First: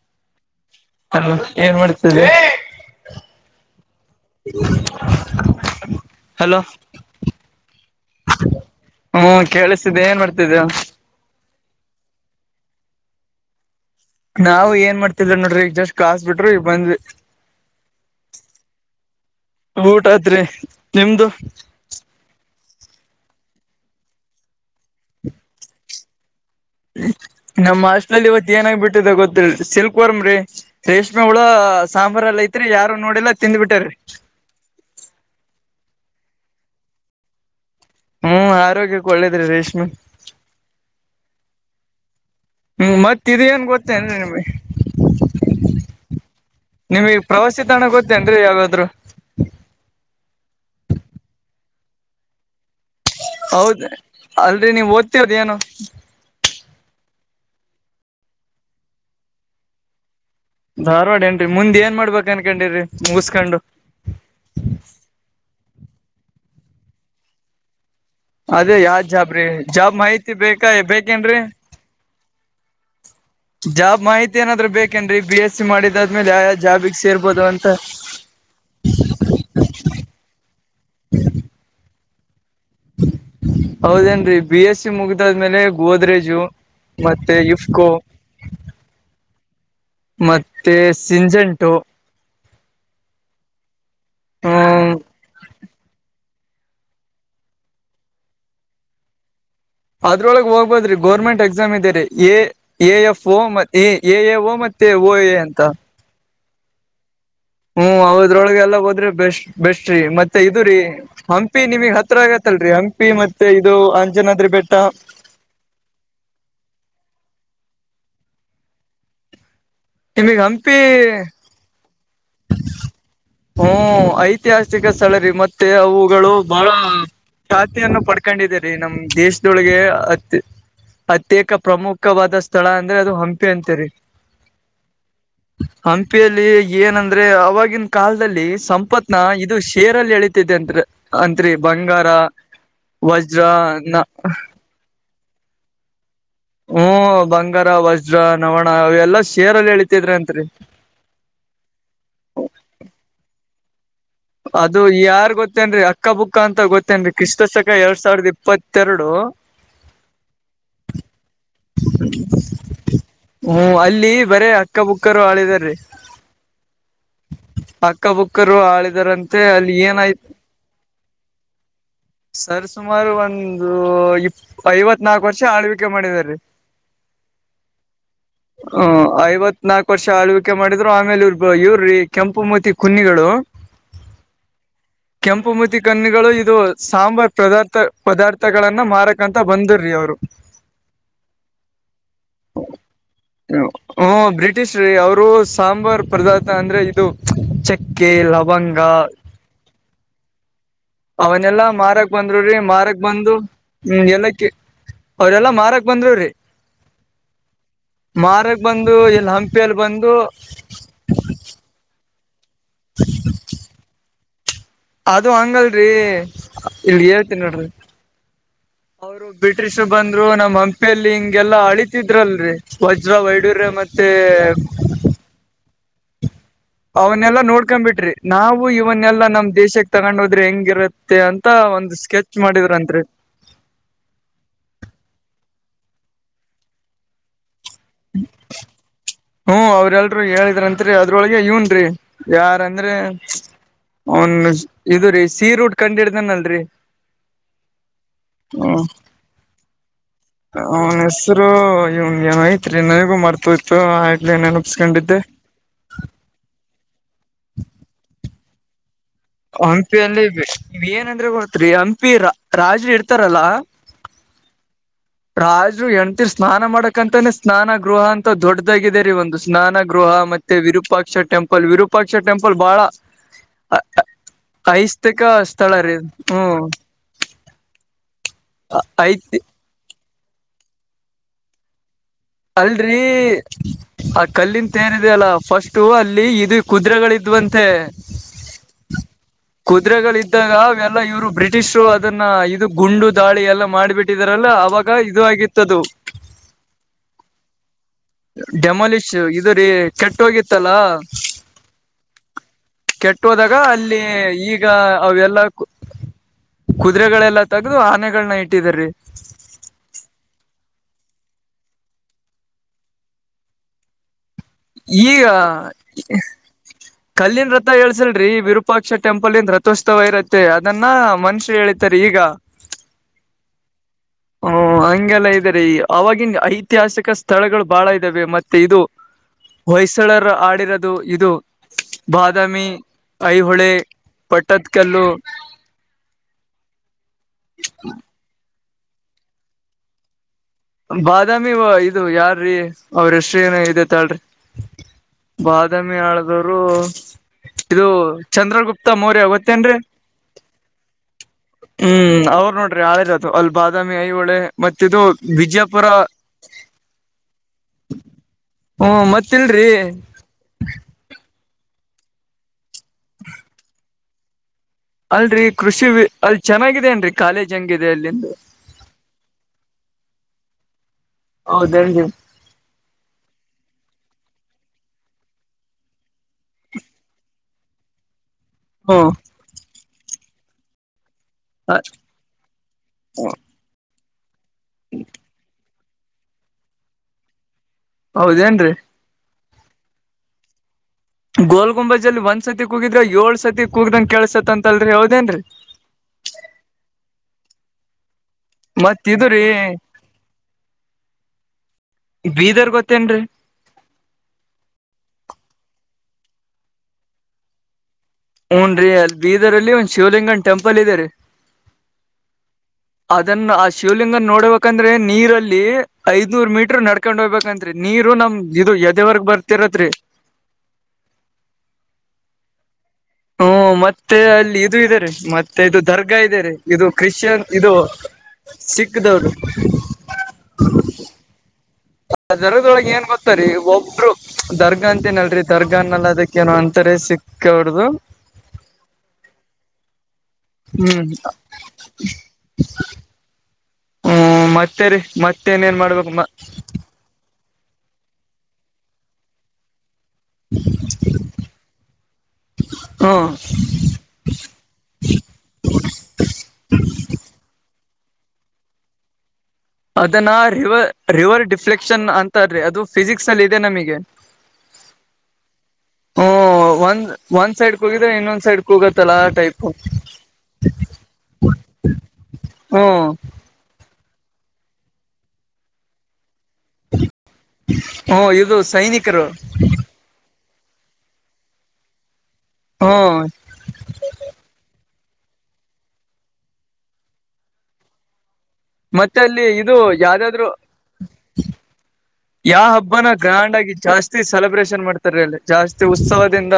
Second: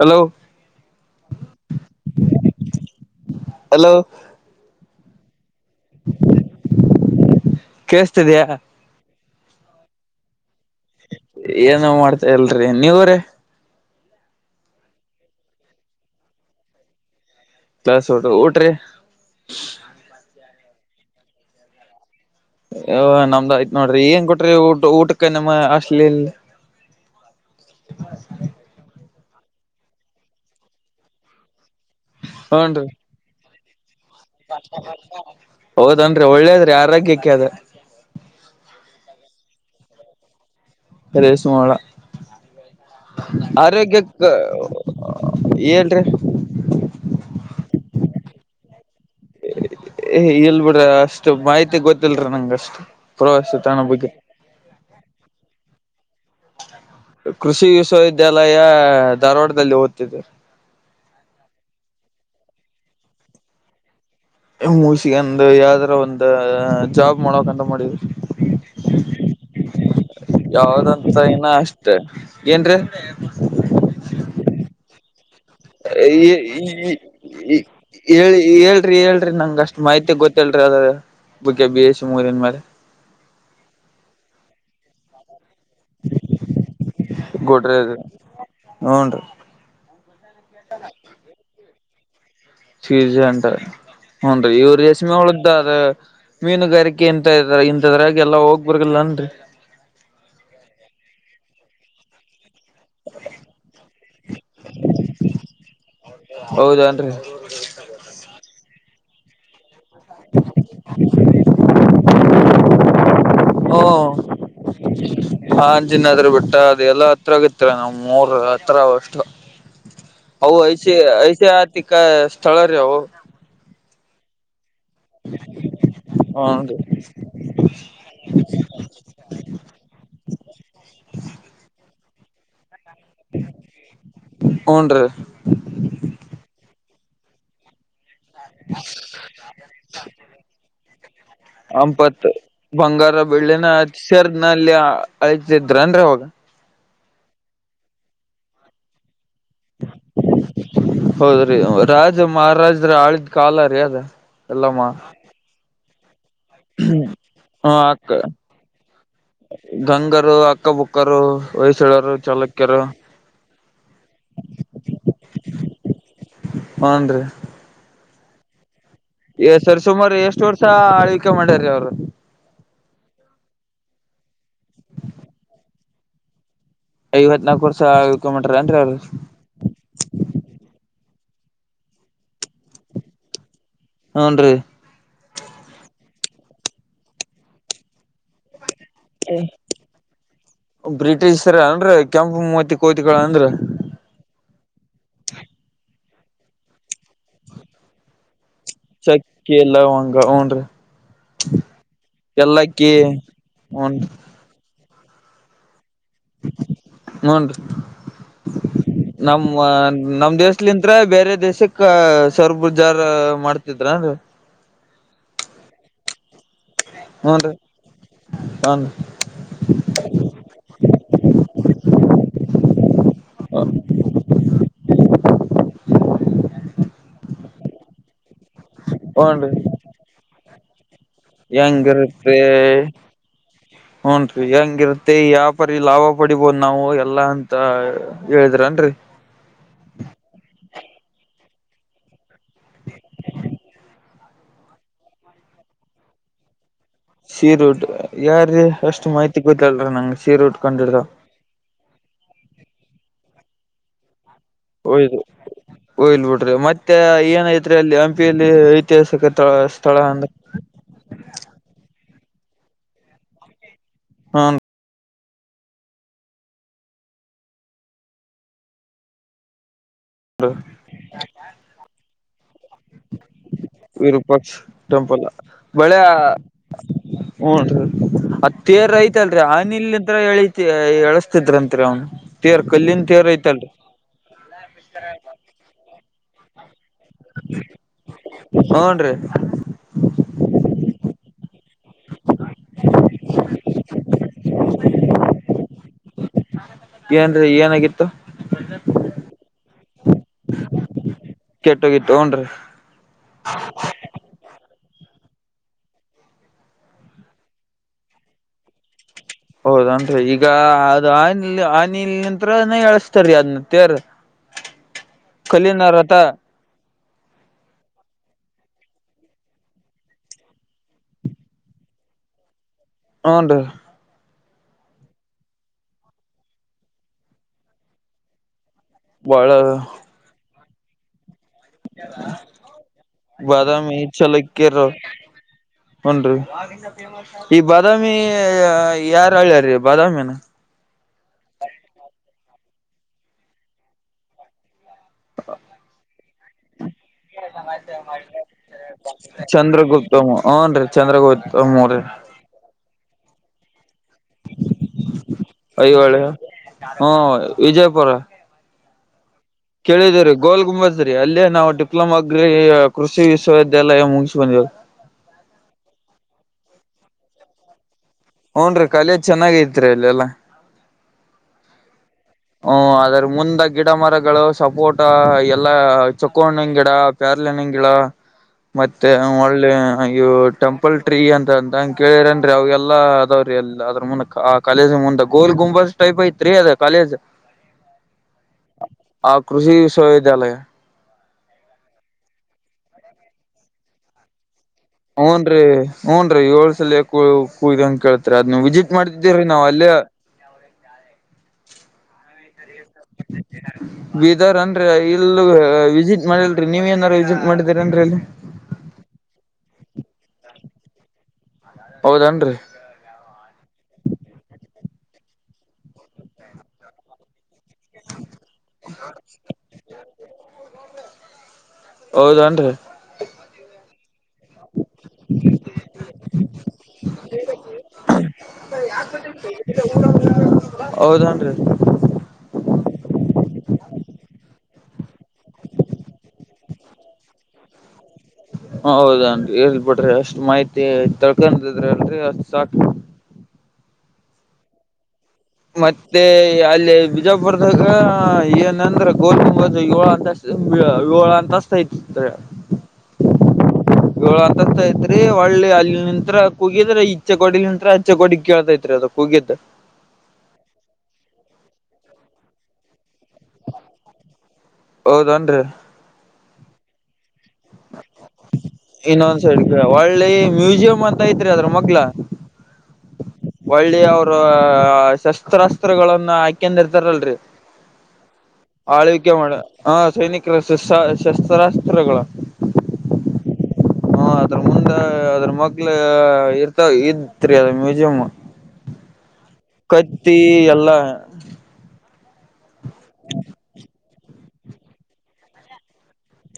Hello ಹ್ಮ್ ಏನ್ ಮಾಡ್ತಿದೀಯ. ಹಲೋ ಹಲೋ ಕೇೇಳಸ್ತಿದ್ಯಾ ಹ್ಮ ಕೇಳಿಸ್ತಿದ್ದೆ ಏನ್ ಮಾಡ್ತಿದ್ಯ. ಏನು ಮಾಡ್ತ ಇಲ್ರಿ ನೀವು ರಿ. ನಾವು ಏನ್ ಮಾಡ್ತಿದ್ವ ನೋಡ್ರಿ ಈಗ್ ಜಸ್ಟ್ ಕಾಸ್ ಬಿಟ್ರು ಈಗ್ ಬಂದ್ವಿ. ಕ್ಲಾಸ್ ಊಟ ಊಟ್ರಿ ಊಟ ಅತ್ರಿ ನಿಮ್ದು. ಆ ನಮ್ದ ಆಯ್ತ್ ನೋಡ್ರಿ ಏನ್ ಕೊಟ್ರಿ ಊಟ ಊಟಕ್ಕ ನಿಮ್ಮ ಹಾಷ್ಟಲಲ್ಲಿ. ನಮ್ಮ್ ಹಾಸ್ಟ್ಲಲ್ಲಿ ಇವತ್ ಏನಾಗ್ ಬಿಟ್ಟಿದೆ ಗೊತ್ತರಿ ಸಿಲ್ಕ್ ವರ್ಮ್ರೀ ರೇಷ್ಮೆ ಹುಳ ಸಾಂಬಾರ್ ಅಲ್ಲೈತ್ರಿ ಹೂನ್ರಿ ಯಾರು ನೋಡಿಲ್ಲ ತಿಂದ್ ಬಿಟ್ಟಾರಿ. ಹೌದನ್ರಿ ಒಳ್ಳೇದ್ರಿ ಆರೋಗ್ಯಕ್ಕೆ ಅದು. ಹ್ಮ್ ಆರೋಗ್ಯಕ್ಕೆ ಒಳ್ಳೆದ್ರಿ ರೇಷ್ಮೆ ರೇಷ್ಮೆ ಹುಳ ಹ್ಮ್ ಮತ್ ಇದ ಏನ್ ಆರೋಗ್ಯಕ್ ಗೊತ್ತೇನ್ರಿ ಆ ನಿಮ್ಗೆ ಏನ್ರಿ. ನಿಮ್ಗ್ ಪ್ರವಾಸಿ ತಾಣ ಗೊತ್ತೇನ್ರಿ ಯಾವಾದ್ರು. ಇಲ್ ಬಿಡ್ರ ಅಷ್ಟು ಮಾಹಿತಿ ಗೊತ್ತಿಲ್ರಿ ನಂಗಷ್ಟು. ಹೌದ ಅಲ್ರಿ ನೀವು ಓದ್ತಿರದ್ ಏನು ಕೃಷಿ ವಿಶ್ವವಿದ್ಯಾಲಯ ಧಾರವಾಡದಲ್ಲಿ ಓತ್ತಿದೆ. ಧಾರ್ವಾಡ ಏನ್ರೀ ಮುಂದ್ ಏನ್ ಮಾಡ್ಬೇಕು ಅನ್ಕೊಂಡಿರಿ ಮುಗುಸ್ಕೊಂಡು. ಮುಸಿಗೆಂದು ಯಾವ್ದ್ರ ಒಂದು ಜಾಬ್ ಮಾಡೋಕಂತ ಮಾಡಿದ್ವಿ. ಅದೇ ಯಾವ್ದ್ ಜಾಬ್ರೀ ಜಾಬ್ ಮಾಹಿ ಯಾವ್ದಂತ ಇನ್ನ ಅಷ್ಟ್ ಏನ್ರೀ ಜಾಬ್ ಮಾಹಿತಿ ಏನಾದ್ರು ಬೇಕೇನ್ರಿ ಬಿ ಎಸ್ ಸಿ ಮಾಡಿದಾದ್ಮೇಲೆ ಯಾಯಾವ್ ಈ ಜಾಬಿಗೆ ಸೇರ್ಬೋದು ಈ ಅಂತ. ಹೇಳಿ ಹೇಳ್ರಿ ಹೇಳ್ರಿ ನಂಗೆ ಅಷ್ಟ್ ಮಾಹಿತಿ ಗೊತ್ತೇಲ್ರಿ ಅದ್ರ ಬುಗ್ಗೆ ಬಿ ಎಸ್ ಸಿ ಮುಗ್ದಿದ್ ಮೇಲೆ. ಹೌದೇನ್ರಿ ಬಿ ಎಸ್ ಸಿ ಮುಗ್ದಾದ್ಮೇಲೆ ಗೋದ್ರೇಜು ಮತ್ತೆ ಗೊಡ್ರ ಇಫ್ಕೋ ಹೂನ್ರಿ ಮತ್ತೆ ಸಿಂಜಂಟು ಚೀಜ ಅಂಟ ಹ್ನ್ರಿ ಇವ್ರ ಹ್ಮ್ ಯಸಮಿ ಅವಳ್ದ ಅದ ಮೀನುಗಾರಿಕೆ ಎಂತ ಇದ ಇಂದ್ರಾಗ ಎಲ್ಲಾ ಹೋಗ್ ಬರಲ್ಲನ್ರಿ ಅದ್ರೊಳಗ್ ಹೋಗ್ಬೋದ್ರಿ ಗೋರ್ಮೆಂಟ್ ಎಕ್ಸಾಮ್ ಇದದೆ ರರಿ ಎ ಎ ಎಫ್ ಓ ಮ ಎ ಎ ಓ ಮತ್ತೆ ಓ ಎ ಅಂತ ಹೌದನ್ರಿ ಹ್ಮ್ ಅವದ್ರೊಳಗೆ ಎಲ್ಲ ಹೋದ್ರೆ ಬೆಸ್ಟ್ ಬೆಸ್ ರೀ ಮತ್ತೆ ಇದು ರರಿ ಹಂಪಿ ನಿಮಗ್ ಹತ್ರ ಆಗತ್ತಲ್ರರಿ ಹಂಪಿ ಮತ್ತೆ ಇದು ಅಂಜನಾದ್ರಿ ಬೆಟ್ಟ ಹಾಂಜಿಿನಾದ್ರ ಬಿಟ್ಟ ಅದು ಎಲ್ಲ ಹತ್ರಗಿತ್ತರ ನಮ್ ಮೂರ್ ಹತ್ರಷ್ಟು ನಿಮಗ್ ಅವು ಹಂಪಿ ಐಶ ಐತಿಹಥಿಕ ಸ್ಥಳ ರೀ ಅವು ಹ್ಮ ಐತಿಹಾಸಿಕ ಸ್ಥಳರಿ ಮತ್ತೆ ಅವುಗಳು ಬಹಳ ಹೂನ್ರಿ ಖಾತಿಯನ್ನು ಪಡ್ಕೊಂಡಿದರಿ ನಮ ದೇಶದೊಳಗೆ ಅ ಅತ್ಯೇಕ ಪ್ರಮುಖ ಚಕ್ಕವಾದ ಸ್ಥಳ ಅಂದ್ರೆ ಅದು ಹಂಪಿ ಅಂತರಿ ಹೂನ್ರೀ ಹಂಪಿಯಲ್ಲಿ ಏನಂದ್ರೆ ಅವವಾಗಿನ ಕಾಲದಲ್ಲಿ ಸಂಪತ್ನ ಇದು ಷೇರಲ್ಲಿ ಎಳೀತಿದೆ ಅತ್ರಿ ಅಂತ್ರಿ ಬಂಗಾರ ಅಂಪತ್ ವಜ್ರ ಲ್ಲಿ ಹಯತಿದ್ರ ಅಂದ್ರೆ ಹೋಗ ಹ್ಮ ಬಂಗಾರ ವಜ್ರ ನವಣ ಅವವೆಲ್ಲಾ ಶೇರಲ್ಲಿ ಎಳಿತಿದ್ರಿ ಅತ್ರಿ ಹೌದ್ರಿ ರಾಜ ಮಹಾರಾಜ್ರ ಆಳಿದ್ ಕಾಲ ರೀ ಅದ ಅದು ಎಲ್ಲಮ್ಮ ಯಾರ್ ಗೊತ್ತೇನ್ರಿ ಅ ಚಕ್ಕ ಬುಕ್ಕ ಅಂತ ಗೊತ್ತೇನ್ರಿ ಕ್ರಿಸ್ತ ಸಕ ಹ ಎರಡ್ ಅಕ್ಕ ಸಾವಿರದ ಇಪ್ಪತ್ತೆರಡು ಗಂಗರು ಅಕ್ಕಬುಕ್ಕರು ಹ್ಮ ಅಲ್ಲಿ ಬರೇ ಅಕ್ಕ ಬುಕ್ಕರು ಆಳಿದಾರೀ ಹನ್ೀ ಕಬುಕ್ಕರು ಆಳಿದರಂತೆ ಎ ಸರ್ ಸುಮಾರು ಎಷ್ಟು ವರ್ಷ ಆಳ್ವಿಕೆ ಮಾಡ್ಯೀ ಅವ್ರು ಸರ್ ಸುಮಾರು ಒಂದು ಇಪ್ಪ ಐವತ್ ನಾಕು ವರ್ಷ ಆಳ್ವಿಕೆ ಮಾಡಿದಾರೀ ಐವತ್ನಾಕು ವರ್ಷ ಮಾಡ್ಯಾರ ಏನ್ರಿ ಹ ಅವ್ರು ಐವತ್ತು ಹತ್ ನಾಲ್ಕು ವರ್ಷ ಆಳ್ವಿಕೆ ಮಾಡಿದ್ರು ಆಮೇಲೆ ಇ್ರ ಇವ್ರಿ ಕೆಂಪು ಮೂತಿ ಕುನ್ನಿಗಳು ಹ್ನ್ ರೀ ಕೆಂಪುಮತಿ ಕಣ್ಣಿಗಳು ಇದು ಸಾಂಬಾರ್ ಪದಾರ್ಥ ಪದಾರ್ಥಗಳನ್ನ ಮಾರಕ ಂತ ಬಂದರ್ರಿ ಅವ್ರು ಬ್ರಿಟಿಷರ ಅಂದ್ರ ಕೆಂಪು ಮೂತಿ ಕೋತಿಗಳ ಅಂದ್ರ ಹ ಬ್ರಿಟಿಷ್ ರೀ ಅವರು ಸಾಂಬಾರ್ ಪದಾರ್ಥ ಅಂದ್ರೆ ಇದು ಚಕ್ಕೆ ಲವಂಗ ಕಲ್ಲ ವಂಗ ಹನ್ ರ ಅವನೆಲ್ಲಾ ಮಾರಕ್ ಬಂದರು್ರೀ ಮಾರಕ್ ಬಂದು ಹೂನ್ ಹ್ಮ ಎಲ್ಲ ಕ ಅವ್ರಲ್ಲ ಮಾರಕ್ ಬಂದ್ರ್್ರೀ ಹೂನ್ರಿ ಮಾರಕ್ ಬಂದು ಎಲ್ಲಿ ಹಂಪಿಯಲ್ಲಿ ಬಂದು ಮಲಿಂತ್ರ ಬೇರೆ ದೇಶಕ್ಕ ಸರ್ಬುಜಾರ್ ಮಾಡ್ತಿದ್ರ ಅದು ಹಂಗಲ್ರಿ ಇಲ್ ಹೇಳ್ತನ ಹೂನ್ರಿ ನೋಡ್ರಿ ಹನ್ ಅವರು ಬ್ರಿಟಿಷ್ರು ಬಂದ್ರು ನಮ್ ಹಂಪಿಯಲ್ಲಿ ಹಿಂಗೆಲ್ಲಾ ಅಳಿತಿದ್ರಲ್ರರಿ ವಜ್ರ ವೈಡೂರ್ಯ ಮತ್ತೇ ಅವನ್ನೆಲ್ಲಾ ನೋಡ್ಕೊಂಡ್ಬಿಟ್ರಿ. ನಾವು ಇವನ್ನೆಲ್ಲಾ ನಮ್ ಹನ್ರಿ ದೇಶಕ್ ತಗೊಂಡ್ ಹೋದ್ರೆ ಹೆಂಗಿರತ್ತೆ ಅಂತ ಒಂದ್ ಸ್ಕೆಚ್ ಮಾಡಿದ್ರನ್ರಿ. ಹೂಂನ್ರಿ ಹೆಂಗಿರತ್ತೆ ಯ್ಯಾಪಾರಿ ಲಾಭ ಪಡಿಬೋದ್ ನಾವು ಎಲ್ಲಾ ಅಂತ. ಹೇಳದ್ರನ್ರರಿ. ಹ್ಮು ಅವ್ರೆಲ್ರು ಹೇಳಿದ್ರಂತ್ರಿ ಅದ್ರೊಳಗೆ ಇವನ್ರಿ ಯಾರ್ ಅಂದ್ರೆ ಅವನ್ ಇದು ರೀ ಸೀ ರೂಟ್ ಕಂಡಿಡ್ದೇನಲ್ರರಿ? ಸೀ ರೂಟ್ ಯಾರ್ರೀ ಅಷ್ಟು ಮಾಹಿತಿ ಗೊತ್ತಲ್ರ ನಂಗೆ. ಅವ್ನ ಹೆಸರು ಇವನ್ ಏನ ಐತ್ರಿ ನನಗೂ ಮರ್ತೋಯ್ತು ಆಗ್ಲೆ ಏನ ಹೊಯ್ ಹೊಯ್ಲ್ ಬಿಡ್ರಿ ಮತ್ತೆ ಏನೈತ್ರಿ ಅಲ್ಲಿ ಹಂಪಿಯಲ್ಲಿ ಐತಿಹಾಸಿ ತ ಸ್ಥಳ ಅಂದ್ರೆ ಇವ್ ಏನಂದ್ರೆ ಗೊತ್ರಿ ಹಂಪಿ ರಾಜ್ರು ಇರ್ತಾರಲ್ಲ ಹಾ ರಾಜ್ರು ಹೆಂಡತೀರ್ ಸ್ನಾನ ಮಾಡಕಂತಾನೇ ಸ್ನಾನ ಗೃಹ ಅಂತ ದೊಡ್ಡದಾಗಿದೆ ರೀ ಒಂದು ಸ್ನಾನ ಗೃಹ ಮತ್ತೆ ವಿರೂಪಾಕ್ಷ ಟೆಂಪಲ್ ವಿರೂಪಾಕ್ಷ ಟೆಂಪಲ್ ಬಹಳ ವಿರೂಪಾಕ್ಷ ಟೆಂಪಲ್ ಐಸ್ತಿಕ ಸ್ಥಳ ರೀ ಬೆಳೆ ಹ್ಮ್ ಹೂಂನ್ರಿ ಆ ತೇರ್ ಐತಿ ಐತಲ್ರಿ ಆ ನಿಲ್ಲಿಂತ್ರ ಎಳತಿ ಎಳಸ್ತಿದ್ರಂತ್ರಿ ಅವ್ನು ತೇರ್ ಅಲ್ರಿ ಕಲ್ಲಿನ್ ತೇರ್ ಐತಲ್ರಿ ಆ ಕಲ್ಲಿಂತೇರ್ ಇದ್ಯಲ್ಲ ಫಸ್ಟು ಅಲ್ಲಿ ಇದ್ ಕುದ್ರೆಗಳಿದ್ವಂತೆ. ಹೂನ್ರಿ ಕುದ್ರೆಗಳ್ದಾಗ ಅವೆಲ್ಲಾ ಇವ್ರು ಬ್ರಿಟಿಷ್ರು ಅದನ್ನ ಇದು ಗುಂಡು ದಾಳಿ ಎಲ್ಲಾ ಮಾಡಿಬಿಟ್ಟು ಇದರಲ್ಲ ಅವಾಗ ಇದು ಆಗಿತ್ತದು. ಏನ್ರಿ ಏನಾಗಿತ್ತು? ಡೆಮಾಲಿಶ್ ಇದು ರೀ ಕೆಟ್ಟ್ ಹೋಗಿತ್ತಲ್ಲ. ಕೆಟ್ಟೋಗಿತ್ತು ಹೂನ್ರಿ ಕೆಟ್ಟೋದಾಗ ಅಲ್ಲಿ ಈಗ ಅವೆಲ್ಲ ಕುದುರೆಗಳೆಲ್ಲಾ ತಗ್ದು ಆನೆಗಳ್ನ ಇಟ್ಟಿದಾರ್ರಿ. ಹೌದನ್ರಿ ಈಗ ಅದು ಆನಿಲ್ ಆನಿಲ್ ನಂತ್ರನ ಎಳಸ್ತಾರೀ ಅದ್ನ ತ್ತೇರ್. ಈಗ ಕಲ್ಲಿನ್ ರಥ ಎಳ್ಸಲ್ರೀ ವಿರೂಪಾಕ್ಷ ಟೆಂಪಲ್ಂದ ರಥೋತ್ಸವ ಇರತ್ತೆ ಅದನ್ನ ಮನುಷ್ಯ ಎಳೀತಾರ ಈಗ ಹೌನ್ರೀ. ಓ ಹಂಗೆಲ್ಲ ಇದೆರೀ ಅವಾಗಿನ್ ಐತಿಹಾಸಿಕ ಸ್ಥಳಗಳು ಬಾಳ ಇದ್ದಾವೆ ಮತ್ತೆ ಇದು ಬಾಳ ತಳರು ಆಡಿರೋದು ಇದು ಬಾದಾಮಿ ಐಹೊಳೆ ಬಾದಾಮಿ ಪಟ್ಟದ್ಕಲ್ಲು ಹೂನ್ರೀ ಈ ಬಾದಾಮಿ ಯಾರ್ [unintelligible] ರೀ ಬಾದಾಮಿನ ಬಾದಾಮಿ ಇದು ಯಾರ್ರೀ ಅವ್ರ್ ಹೆಸ್ರೇನೊ ಇದೆ ತಾಳ್ರಿ ಬಾದಾಮಿ ಆಳ್ದೋರು ಇದು ಚಂದ್ರಗುಪ್ತ ಮೌರ್ಯ ಗೊತ್ತೇನ್ರೀ ಚಂದ್ರಗುಪ್ತಮ ಹೂನ್ರಿ ಚಂದ್ರಗುಪ್ತಮ್ ಅವ್ರಿ ಹ್ಮ್ ಅವರು ನೋಡ್ ಆಳಿರದು ಅಲ್ಲಿ ಬಾದಾಮಿ ಐಹೊಳೆ ಮತ್ತಿದು ವಿಜಯಪುರ ಐಹೊಳೆ ಹ್ಮ ವಿಜಯಪುರ ಹ್ಮ ಮತ್ತಿಲ್ರಿ ಕೇಳಿದೀರಿ ಗೋಲ್ ಗುಂಬಜ್ ತ್ರೀ ಅಲ್ಲೇ ನಾವು ಡಿಪ್ಲಮಾ ಗ್ರಿ ಕೃಷಿ ವಿಶ್ವವಿದ್ಯಾಲಯ ಮುಗಿಸ್ ಬಂದೀವ್. ಅಲ್ರೀ ಕೃಷಿ ವಿ ಅಲ್ ಚೆನ್ನಾಗಿದೆೇನ್ರಿ ಕಾಲೇಜ್ ಹಂಗಿದೆ ಅಲ್ಲಿಂದ ಹೂನ್ರೀ ಕಲೇಜ್ ಚೆನ್ನಾಗೖತ್ರಿ ಅಲ್ಲೆಲ್ಲಾ. ಹೌದೇನ್ರೀ ಹ್ಮ ಅದ್ರ ಮುಂದ ಗಿಡ ಮರಗಳು ಸಪೋಟ ಎಲ್ಲಾ ಚೊಕ್ಕಣ್ಣ ಗಿಡ ಕೇರ್ಲನಂಗಾ ಹ [inaudible] ಮತ್ತೆ ಒಳ್ಳೆ ಇ ಟೆಂಪಲ್ ಟ್ರೀ ಅಂತ ಅಂತಂಗಗೆ ಕೇಳಿರೇನ್ರಿ ಅವಿಗೆಲ್ಲ ಅದಾವ್ರೀ ಎಲ್ಲ ಅದ್ರ ಮುಂದೆ ಆ ಕಾಲೇಜ್ ಮುಂದೆ ಗೋರಿ ಗುಂಬಸ್ ಟೈಪ್ ಐತ್ರಿ ಅದ ಕಾಲೇಜ್ ಹೌದೇಏನ್ರೀ ಆ ಕೃಷಿ ವಿಶ್ವವಿದ್ಯಾಲಯ ಗೋಲ್ ಗುಂಬಜ ಅಲ್ಲಿ ಒಂದ್ ಸತಿ ಕೂಗಿದ್ರೆ ಏಳ್ ಸತಿ ಕಗ್ದಂ ಕೇಳಸ ಅಂತ ಹ್ನ್ ರೀ ಊನ್ ರೀ ಏಳ್ ಸಲ ಕೂ್ದ ಅಂಗ ಕೇಳ್ತ ಅದ ವಿಸಿಟ್ ಮತ್ ಇದು ಮಾಡ್ತಿದ್ದೀವಿ ರೀ ರೀವು ಅಲೇ [unintelligible] ಬೀದರ್ ಗೊತ್ತೇನ್ರೀ ಬದಾರ ಅನ್ರೀ ಇಲ್ಲ ವಿಸಿಟ್ ಮಾಡಿಲ್ರರಿ ನೀವ ಏನಾರ ವಿಸಿಟ್ ಮಾಡಿದೀರಿ ಅನ್ರಿ ಇಲ್ಲಿ ಹೂನ್ ರೀ ಅಲ್ಲಿ ಬೀದರ್ಲ್ಲಿ ಒಂದ್ ಶಿವಲಿಂಗನ್ ಟೆಂಪಲ್ ಇದೆ ರೀ ಹೌದನ್ರಿ ಅದನ್ನ ಆ ಶಿವಲಿಂಗ ನೋಡಬೇಕಂದ್ರೆ ನೀರಲ್ಲಿ ಐದ್ನೂರ್ ಮೀಟರ್ ನಡ್ ಇಕೊಂಡ್ ಹೋಗ್ಬೇಕಂತ್ರಿ ನೀರು ನಮ್ ಇದು ಎದವರ್ಗ್ ಬರ್ತಿರತ್ರಿ ಹೌದನ್ರಿ ಹ್ಮ ಮತ್ತೆ ಅಲ್ಲಿ ಇದು ಇದಾರೆ ಮತ್ತೆ ಇದು ದರ್ಗಾ ಇದಾರೆ ಇದು ಕ್ರಿಶ್ಚಿಯನ್ ಇದು ಸಿಕ್ದವ್ರು ಹೌದನ್ ರೀ ದರ್ಗದೊಳಗೆ ಏನ್ ಗೊತ್ತಾರರಿ ಒಬ್ರು ದರ್ಗ ಅಂತೇನಲ್ರರಿ ದರ್ಗ ಅನ್ನಲ್ಲ ಅದಕ್ಕಏನೋ ಅಂತರ ಸಿಕ್ ಕೆವಡದುು [inaudible] ಹೌದನ್ರಿ ಹೇಳ್ ಬಿಿಡ್ರಿ ಅಷ್ಟ್ ಮಾಹಿತಿ ಹ್ಮ್ ತಳ್ಕಿದ್ರ ಅಲ್ರಿ ಅಷ್ಟ್ ಸಾಕ್ ಹ್ಮ ಮತ್ತೆ ರೀ ಮತ್ತ ಮತ್ತೆ ಅಲ್ಲಿ ಬಿಜಾಪುರದಾಗ ಏನಂದ್ರ ಗೋಧುಂಬದು ಇಳ ಅಂತಷ್ಟ ವಳ ಅಂತತ ಇ ಹ್ಮ್ ಳತತೈತ್ರಿ ಒಳ್ಳೆ ಅಲ್ಲಿ ನಿಂತ್ರ ಕುಗಿದ್ರ ಇಚ್ಚೆ ಕೊೋಡಿಲಿ ನಿತ್ರ ಹಚ್ಚೆ ಕೋಡಿ ಕೇಳ್ತೈತ್ರಿ ಅದಕ್ಕೆ ಕೂಗಿದ್ದ ಅದನ್ನ ರಿವ ರಿವರ್ ಡಿಫ್ಲೆಕ್ಷನ್ ಅಂತಾರೀ ಅದು ಫಿಸಿಕ್ಸ್ ನಲ್ಲಿ ಇದೆ ನಮಗೆ [inaudible] ಹೌದನ್ರಿ ಹ ಒಂದ್ ಒಂದ್ ಸೈಡ್ ಕಗಿದ ಇನ್ನೊಂದ್ ಸೈಡ್ ಕೂಗತ್ತಲ್ಲ ಆ ಇನ್ನೊಂದ್ ಟೈಪ್ ಸೈಡ್ಗೆ ಒಳ್ಳೆ ಮ್ಯೂಸಿಯಂ ಅಂತ ಐತ್ರಿ ಅದ್ರ ಮಕ್ಳ ಹ್ಮ್ ಒಳ್ಳೆಯ ಅವರು ಶಸ್ತ್ರಾಸ್ತ್ರಗಳನ್ನ ಹಾಕಿ ಕಂದ ಇರ್ತಾರಲ್ರರಿ ಹ್ಮ್ ಇದು ಸೈನಿಕರು ಆಳ್ವಿಕೆ ಮಾಡ ಹಾ ಸೈನಿಕರ ಶಸ್ ಶಸ್ತ್ರಾಸ್ತ್ರಗಳ ಹಾ ಹ ಅದ್ರ ಮುಂದೆ ಅದ್ರ ಮಕ್ಳ ಇರ್ತ ಇದತ್ರಿ ಅದ ಮ್ಯೂಸಿಯಂ ಮತ್ತೆ ಅಲ್ಲಿ ಇದು ಕತ್ತಿ ಯಾವ್ದಾದ್ರು ಎಲ್ಲಾ ಯಾವ ಹಬ್ಬನ ಗ್ರ್ಯಾಂಡ್ ಆಗಿ ಜಾಸ್ತಿ ಸೆಲೆಬ್ರೇಷನ್ ಮಾಡ್ತಾರ ಅಲ್ಲಿ ಜಾಸ್ತಿ ಉತ್ಸವದಿಂದ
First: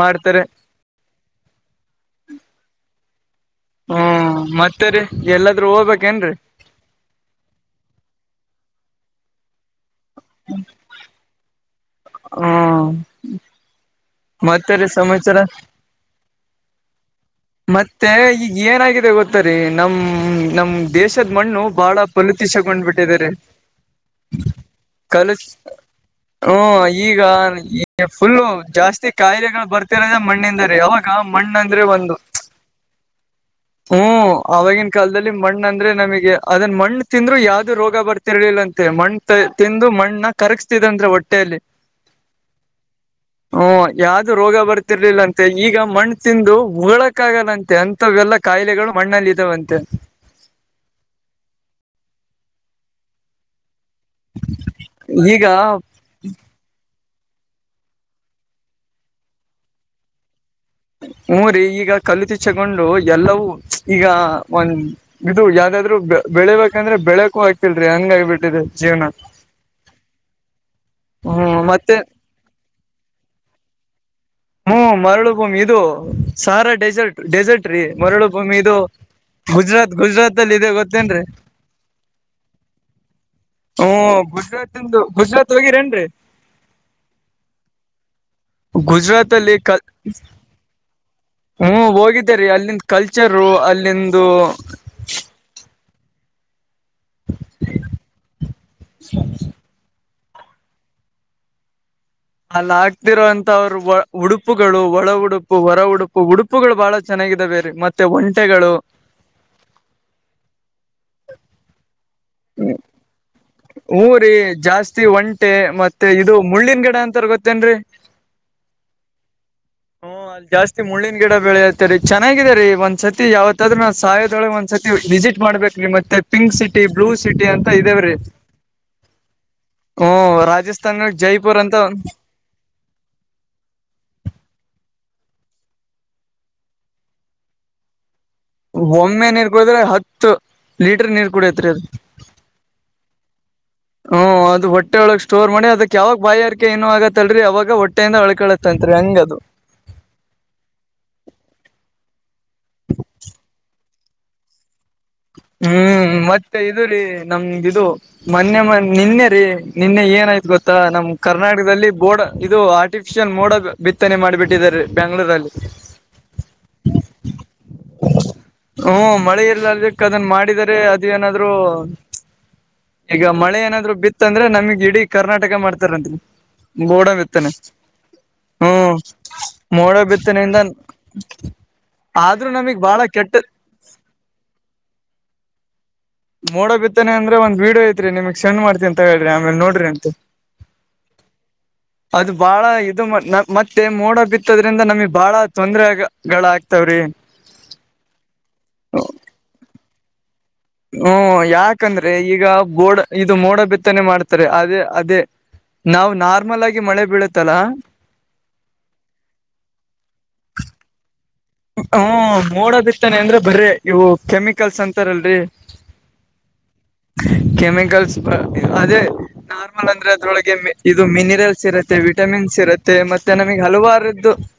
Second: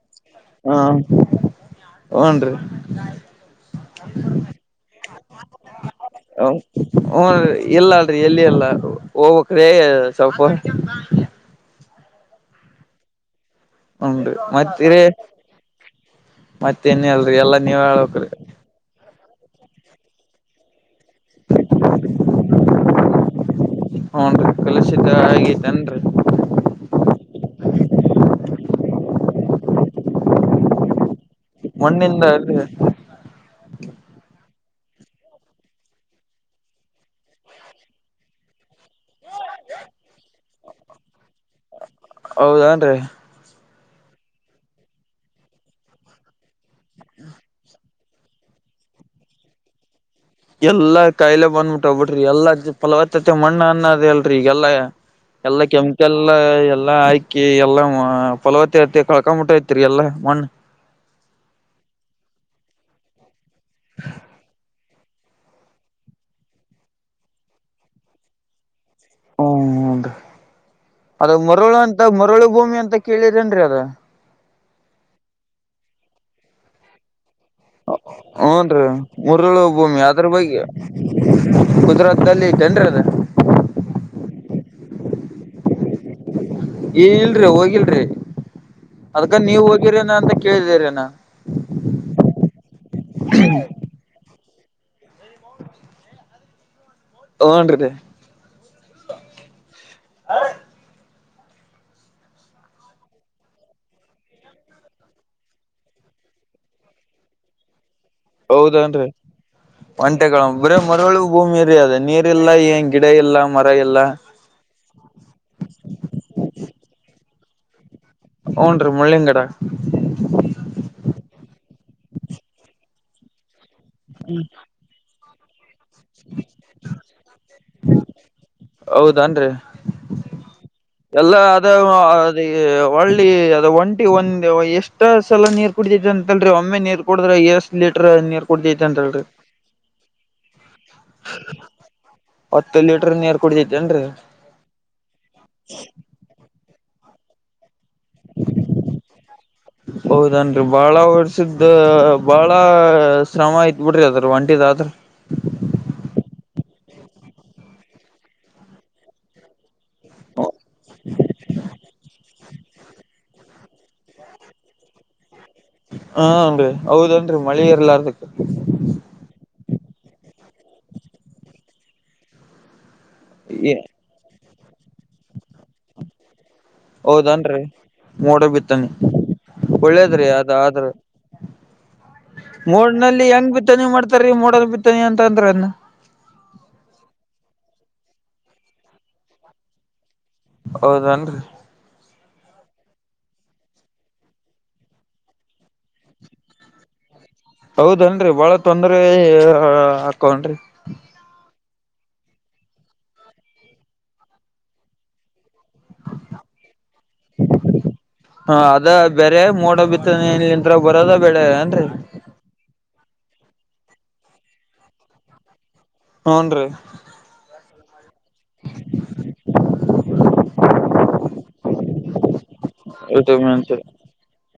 ಮಾಡ್ತಾರೆ ಹಾ ಹ್ನ್ ರೀ ಹ್ಮ್ ಮತ್ತರಿ ಎಲ್ಲಾದೂ ಹೋಗ್ಬೇಕೇನ್ರರಿ ಹ್ನ್ರಿ ಇಲ್ಲ ಅಲ್ರಿ ಎಲ್ಲಿ ಎಲ್ಲ ಹೋಗವ ಕ್ರೇ ಸ್ವಲ್ಪ ಹ್ಮ ಮತ್ತರಿ ಸಮಚರ ಮತ್ತೇನ್ ಹೇಳಲ್ರಿ ಎಲ್ಲಾ ನೀವ್ ಮತ್ತೆ ಹೇಳ್ಬೇಕು ರೀ ಈಗ ಏನಾಗಿದೆ ಗೊತ್ತರಿ ನಮ್ಮ ನಮ್ ದೇಶದ ಮಣ್ಣು ಬಾಳ ಫಲತಿಸಗೊಂಡ್ ಬಿಟ್ಟಿದ್ದೆ ರಿ ಹೂ ರಿ ಕಲಷಿತ ಆಗತನ್ರಿ ಹ್ಮ ಈಗ ಈ ಫುಲ್ಲು ಜಾಸ್ತಿ ಕಾಯಿಲೆಗಳು ಬರ್ತಿರದ ಮಣ್ಣಿನಿಂದ ರೀ ಅವಾಗ ಈಗ ಮಣ್ಣ ಅಂದ್ರೆ ಒಂದು ಅ [unintelligible] ಹು ಆವಾಗಿನ ಕಾಲದಲ್ಲಿ ಮಣ್ಣ ಅಂದ್ರೆ ನಮಗೆ ಅದನ್ ಮಣ್ಣು ತಿಂದ್ರು ಯಾವ್ದು ರೋಗ ಬರ್ತ ತಿರಳಿಿಲ್ಲಂತೆ ಮಣ್ಣ ತಿಂದು ಮಣ್ಣ ಕರಗಸ್ತಿದರಂತೆ ಹೊಟ್ಟೆಯಲ್ಲಿ ಹೌದಾನ್ರಿ ಹಓ ಯಾವ್ದು ರೋಗ ಬರ್ತಿರ್ಲಿಲ್ಲ ಅಂತೆ ಈಗ ಮಣ್ಣು ತಿಂದು ಉಳ ಕಕ್ಕಾಗಲ್ಲಂತೆ ಅಂತವೆಲ್ಲಾ ಕಾಯಿಲೆಗಳು ಮಣ್ಣಲ್ಲಿ ಇದಾವಂತೆ ಎಲ್ಲಾ ಕಾಯಿಲೆ ಬಂದ್ಬಿಟ್ಟ ವ ಬಿಡ್ರಿ ಎಲ್ಲ್ ಫಲವತ್ತತೆ ಮಣ್ಣ ಅನ್ನ ಅ ಎಲ್ರಿ ಈಗೆಲ್ಲಾ ಈಗ ಎಲ್ಲಾ ಕೆಂಪ ಎಲ್ಲಾ ಎಲ್ಲಾ ಹಾಕಿ ಎಲ್ಲಾ ಫಲವತ್ತ ಆರ್ತಿ ಕಳ್ಕೊಂಬಿಟ್ಟತಿರಿ ಎಲ್ಲಾ ಮಣ್ಣ ಹಊ ರರಿ ಈಗ ಕಲ್ಲತಿು ಚಗೊಂಡು ಎಲ್ಲವೂ ಈಗ ಒಂದ ಇದು ಯಾವ್ದಾದ್ರು ಬೆಳಿಬೇಕಂದ್ರೆ ಬೆಳಕು ಆಗ್ತಿಲ್ರರಿ ಹಂಗ ಆಗಬಿಟ್ಟಿದೆ ಜೀವನ ಹ್ಮ ಹನ್ೀ ಅದ ಹ್ಮ್ ಮರಳು ಮತ್ತೆ ಅಂತ ಮರಳು ಭೂಮಿ ಅಂತ ಕೇಳಿದ್ರೇನ್ರರಿ ಅದ ಹ್ಮ್ ಮರಳು ಬೂಮ್ ಇದು ಸಾರಾ ಡೆಸರ್ಟ್ ಡೆಸರ್ಟ್ ೀ ಮರಳು ಭೂಮಿ ಇದು ಹೂನ್ರಿ ಮುರುಳು ಗುಜರಾತ್ ಗುಜರಾತ್ ಅಲ್ಲಿ ಇದದೆ ಗೊತ್ತೇನ್ರೀ ಗುಜರಾತ್ ಅಲ್ಲಿ ಜನರ ಅದ ಹ್ಮ ಗುಜರಾತ್ಂದು ಗುಜರಾತ್ ಹೋಗಿರೇನ್ರಿ ಈ ಇಲ್ರಿ ಹೋಗಿಲ್ರಿ ಅದ್ಕ ಗುಜರಾತ್ ಅಲ್ಲಿ ನೀವ್ ಹೋಗಿರೇನ ಅಂತ ಕೇಳಿದಿರೇನಾ ಹೂ ಹೋಗಿದ್ದೇರಿ ಅಲ್ಲಿಂದ ಕಲ್ಚರು ಅಲ್ಲಿಂದು ಹೊಂಡ್ರ ಲೆ ಹ [inaudible] ನನ್ನ ಆಗ್ತಿರೋಂತವರು ಉಡುಪುಗಳು ಒಳ ಉಡುಪು ಹೊರ ಉಡುಪು ಉಡುಪು ಉಡುಪಗಳು ಬಾಳ ಚೆನ್ನಾಗಿದೆ ರಿ ಮತ್ತೆ ಒ ಹೌದನ್ರಿ ಒಂಟೆಗಳ ಬರೀ ಮರಳು ಭೂಮಿ ಅದು ನೀರ್ ಇಲ್ಲ ಏನ್ ಗಿಡ ಇಲ್ಲ ಮರ ಇಲ್ಲ ಊರಿ ಜಾಸ್ತಿ ಒಂಟೆ ಮತ್ತೆ ಇದು ಮುಳ್ಳನ್ ಗಿಡ ಅಂತಾರ ಗೊತ್ತೇನ್ರರಿ ಹೊಂಡ್ರಿ ಮುಳ್ಳಿನ ಗಿಡ ಹ್ಮ ಅಲ್ಲಿ ಜಾಸ್ತಿ ಮುಳ್ಳಿನ ಗಿಡ ಬೆಳೆಯತ್ತ ರಿ ಚೆನ್ನಾಗಾಗಿದೆ ರೀ ಒಂದ್ ಸತಿ ಯಾವತ್ ನಾ ನ ಸಾಯದೊಳಗೆ ಒಂದ್ಸತಿ ವಿಸಿಟ್ ಮಾಡ್ಬೇಕ್ರ ಮತ್ತ ಪಿಂಕ್ ಸಿಟಿ ಬ್ಲೂ ಸಿಟಿ ಅಂತ ಇದೇವ್ರೀ ಹೌದನ್ರಿ ಹೂ ರಾಜಸ್ಥಾನ ಎಲ್ಲ ಜೈಪುರ್ ಅದ ಅಂತ ಅದ ಒಳ್ಳಿ ಅದ ಒಂಟಿ ಒಂದ ಎಷ್ಟ ಸಲ ನೀರು ಕುಡಿತದ ಅಂತಲ್ರಿ ಒಮ್ಮೆ ನೀರು ಕುಡಿದ್ರೆ ಎಷ್ಟ ಆರ್ ಲಿಟರ್ ನೀರ ಒಮ್ಮೆ ನೀರ್ ಕುಡಿದ್ರೆ ಹತ್ತು ಲೀಟರ್ ನೀರ್ ಕುಡಿಯತ್ರಿ ಅದು ಹತ್ತು ಲೀಟರ್ ನೀರ್ ಕುಡಿತೆ ತೆಂಡ್ರಿ ಹ್ ಅದು ಒಟ್ಟ ಹೊಟ್ಟೆೊಳಗ್ ಸ್ಟೋರ್ ಮಾಡಿ ಅದಕ್ ಯಾವಾಗ ಬಾಯಾರಕೆ ಏನು ಆಗತ್ತಲ್ರಿ ಅವಾಗ ಹೊಟ್ಟೆಯಿಂದ ಅಳ್ಕಳತ್ತಂತತ್ರಿ ಹಂಗ ಅದು ಹೌದನ್ರಿ ಬಾಳ ಹೊರ್ಸದ ಬಾಳ ಶ್ರಮ ಆಯತ ಬಿಡ್ರಿ ಅದು ಒಂಟಿದು ಆಯಿತ್ ಹ್ಮ್ ಮತ್ತೆ ಇದು ರೀ ನಮ್ದ ಇದು ಮೊನ್ನೆ ಮೊನ್ನೆ ನಿನ್ನೆ ರೀ ನಿನ್ನೆ ಏನಾಯ್ತು ಗೊತ್ತಾ ನಮ್ ಕರ್ನಾಟಕದಲ್ಲಿ ಬೋಡ ಇದು ಆರ್ಟಿಫಿಷಿಯಲ್ ಮೋಡನೆ ಬಿತ್ತನೆ ಮಾಡಿಬಿಟ್ಟಿದರೆ ಬೆಂಗಳೂರುದ್ಗ ಹಾನ್ರಿ ಹೌದನ್ರರಿ ಮಳಿ ಎರ್ಲ್ಲಾರದಕ್ ಹ್ಮ ಮಳೆ ಇರ್ಲಾದಕ್ಕ ಅದನ್ನ ಮಾಡಿದರೆ ಅದು ಏನಾದ್ರು ಈಗ ಮಳೆ ಏನಾದ್ರು ಬಿತ್ತಂದ್ರೆ ನಮಗ್ ಇಡೀ ಕರ್ನಾಟಕ ಮಾಡ್ತಾರತ್ರಿ ಗೋಡ ಬಿತ್ತನೆ ಹೌದನ್ರಿ ಮೋಡ ಬಿತ್ತನೆ ಹ್ಮ್ ಮೋಡ ಒಳ್ಳೇದ್ರಿ ಅದ ಬಿತ್ತನಿಂದ ಆದ್ರ ಆದ್ರೂ ನಮಗ್ ಬಾಳ ಕೆಟ್ಟ ಬಿತ್ತಾನಿ ಮಾಡ್ತಾರೀ ಮೂೋನ್ ಬಿತ್ತಾನಿ ಅಂತ ಅಂದ್ರ ಅದನ್ನ ನೋಡ ಬಿಿದ್ದಾನ ಅಂದ್ರೆ ಒಂದ್ ವಡಿಯೋ ಐತ್ರಿ ನಿಮಗ್ ಸೆ್ತತಿ ಅಂತ ಹೇಳ್ರಿ ಆಮೇಲೆ ನೋಡ್ರಿ ಅಂತ ಹೌದನ್ರಿ ಹ [inaudible] ಅದು ಬಾಳ ಇದು ಮತ್ತೆ ಮೋಡ ಬಿತ್ತದ್ರಿಂದ ನಮಗ್ ಬಾಳ ತೊಂದ್ರಗಳ ಆಗ್ತಾವ್ರಿ ಹೌದನ್ರರಿ ಬಾಳ ತೊಂದ್ರ ಹಾಕವನ್ರಿ ಹ್ಮ್ ಯಾಕಂದ್ರೆ ಈಗ ಬೋಡ ಇದು ಮೋಡ ಬಿತ್ತನೆ ಮಾಡ್ತಾರೆ ಅದೇ ಅದೇ ನಾವು ನಾರ್ಮಲ್ ಆಗಿ ಮಳೆ ಬೀಳುತ್ತಲ್ಲಾ ಹ ಅದ ಬೇರೆ ಮೋಡ ಬಿತ್ತನೆ ಇಂತತ್ರ ಬರದ ಬೆಳೆ ಹ್ಮ ನೋಡೋದಿತ್ತಾನೆ ಅಂದ್ರೆ ಬರ ಇವು ಕೆಮಿಕಲ್ಸ್ ಅಂತಾರಲ್ರರಿ ಹೇಳ್ರಿ ಕೆಮಿಕಲ್ಸ್ ಅದೇ ನಾರ್ಮಲ್ ಅಂದ್ರೆ ಅದ್ರೊಳಗೆ ಇದು ಮಿನಿರಲ್ಸ್ ಇರುತ್ತೆ ವಿಟಮಿನ್ಸ್ ಇರುತ್ತೆ ಮತ್ತೆ ಮತ್ತೆ ನಮಗ್ ವಿಟಮಿನ್ಸ್ ಹಲವಾರದ್ದು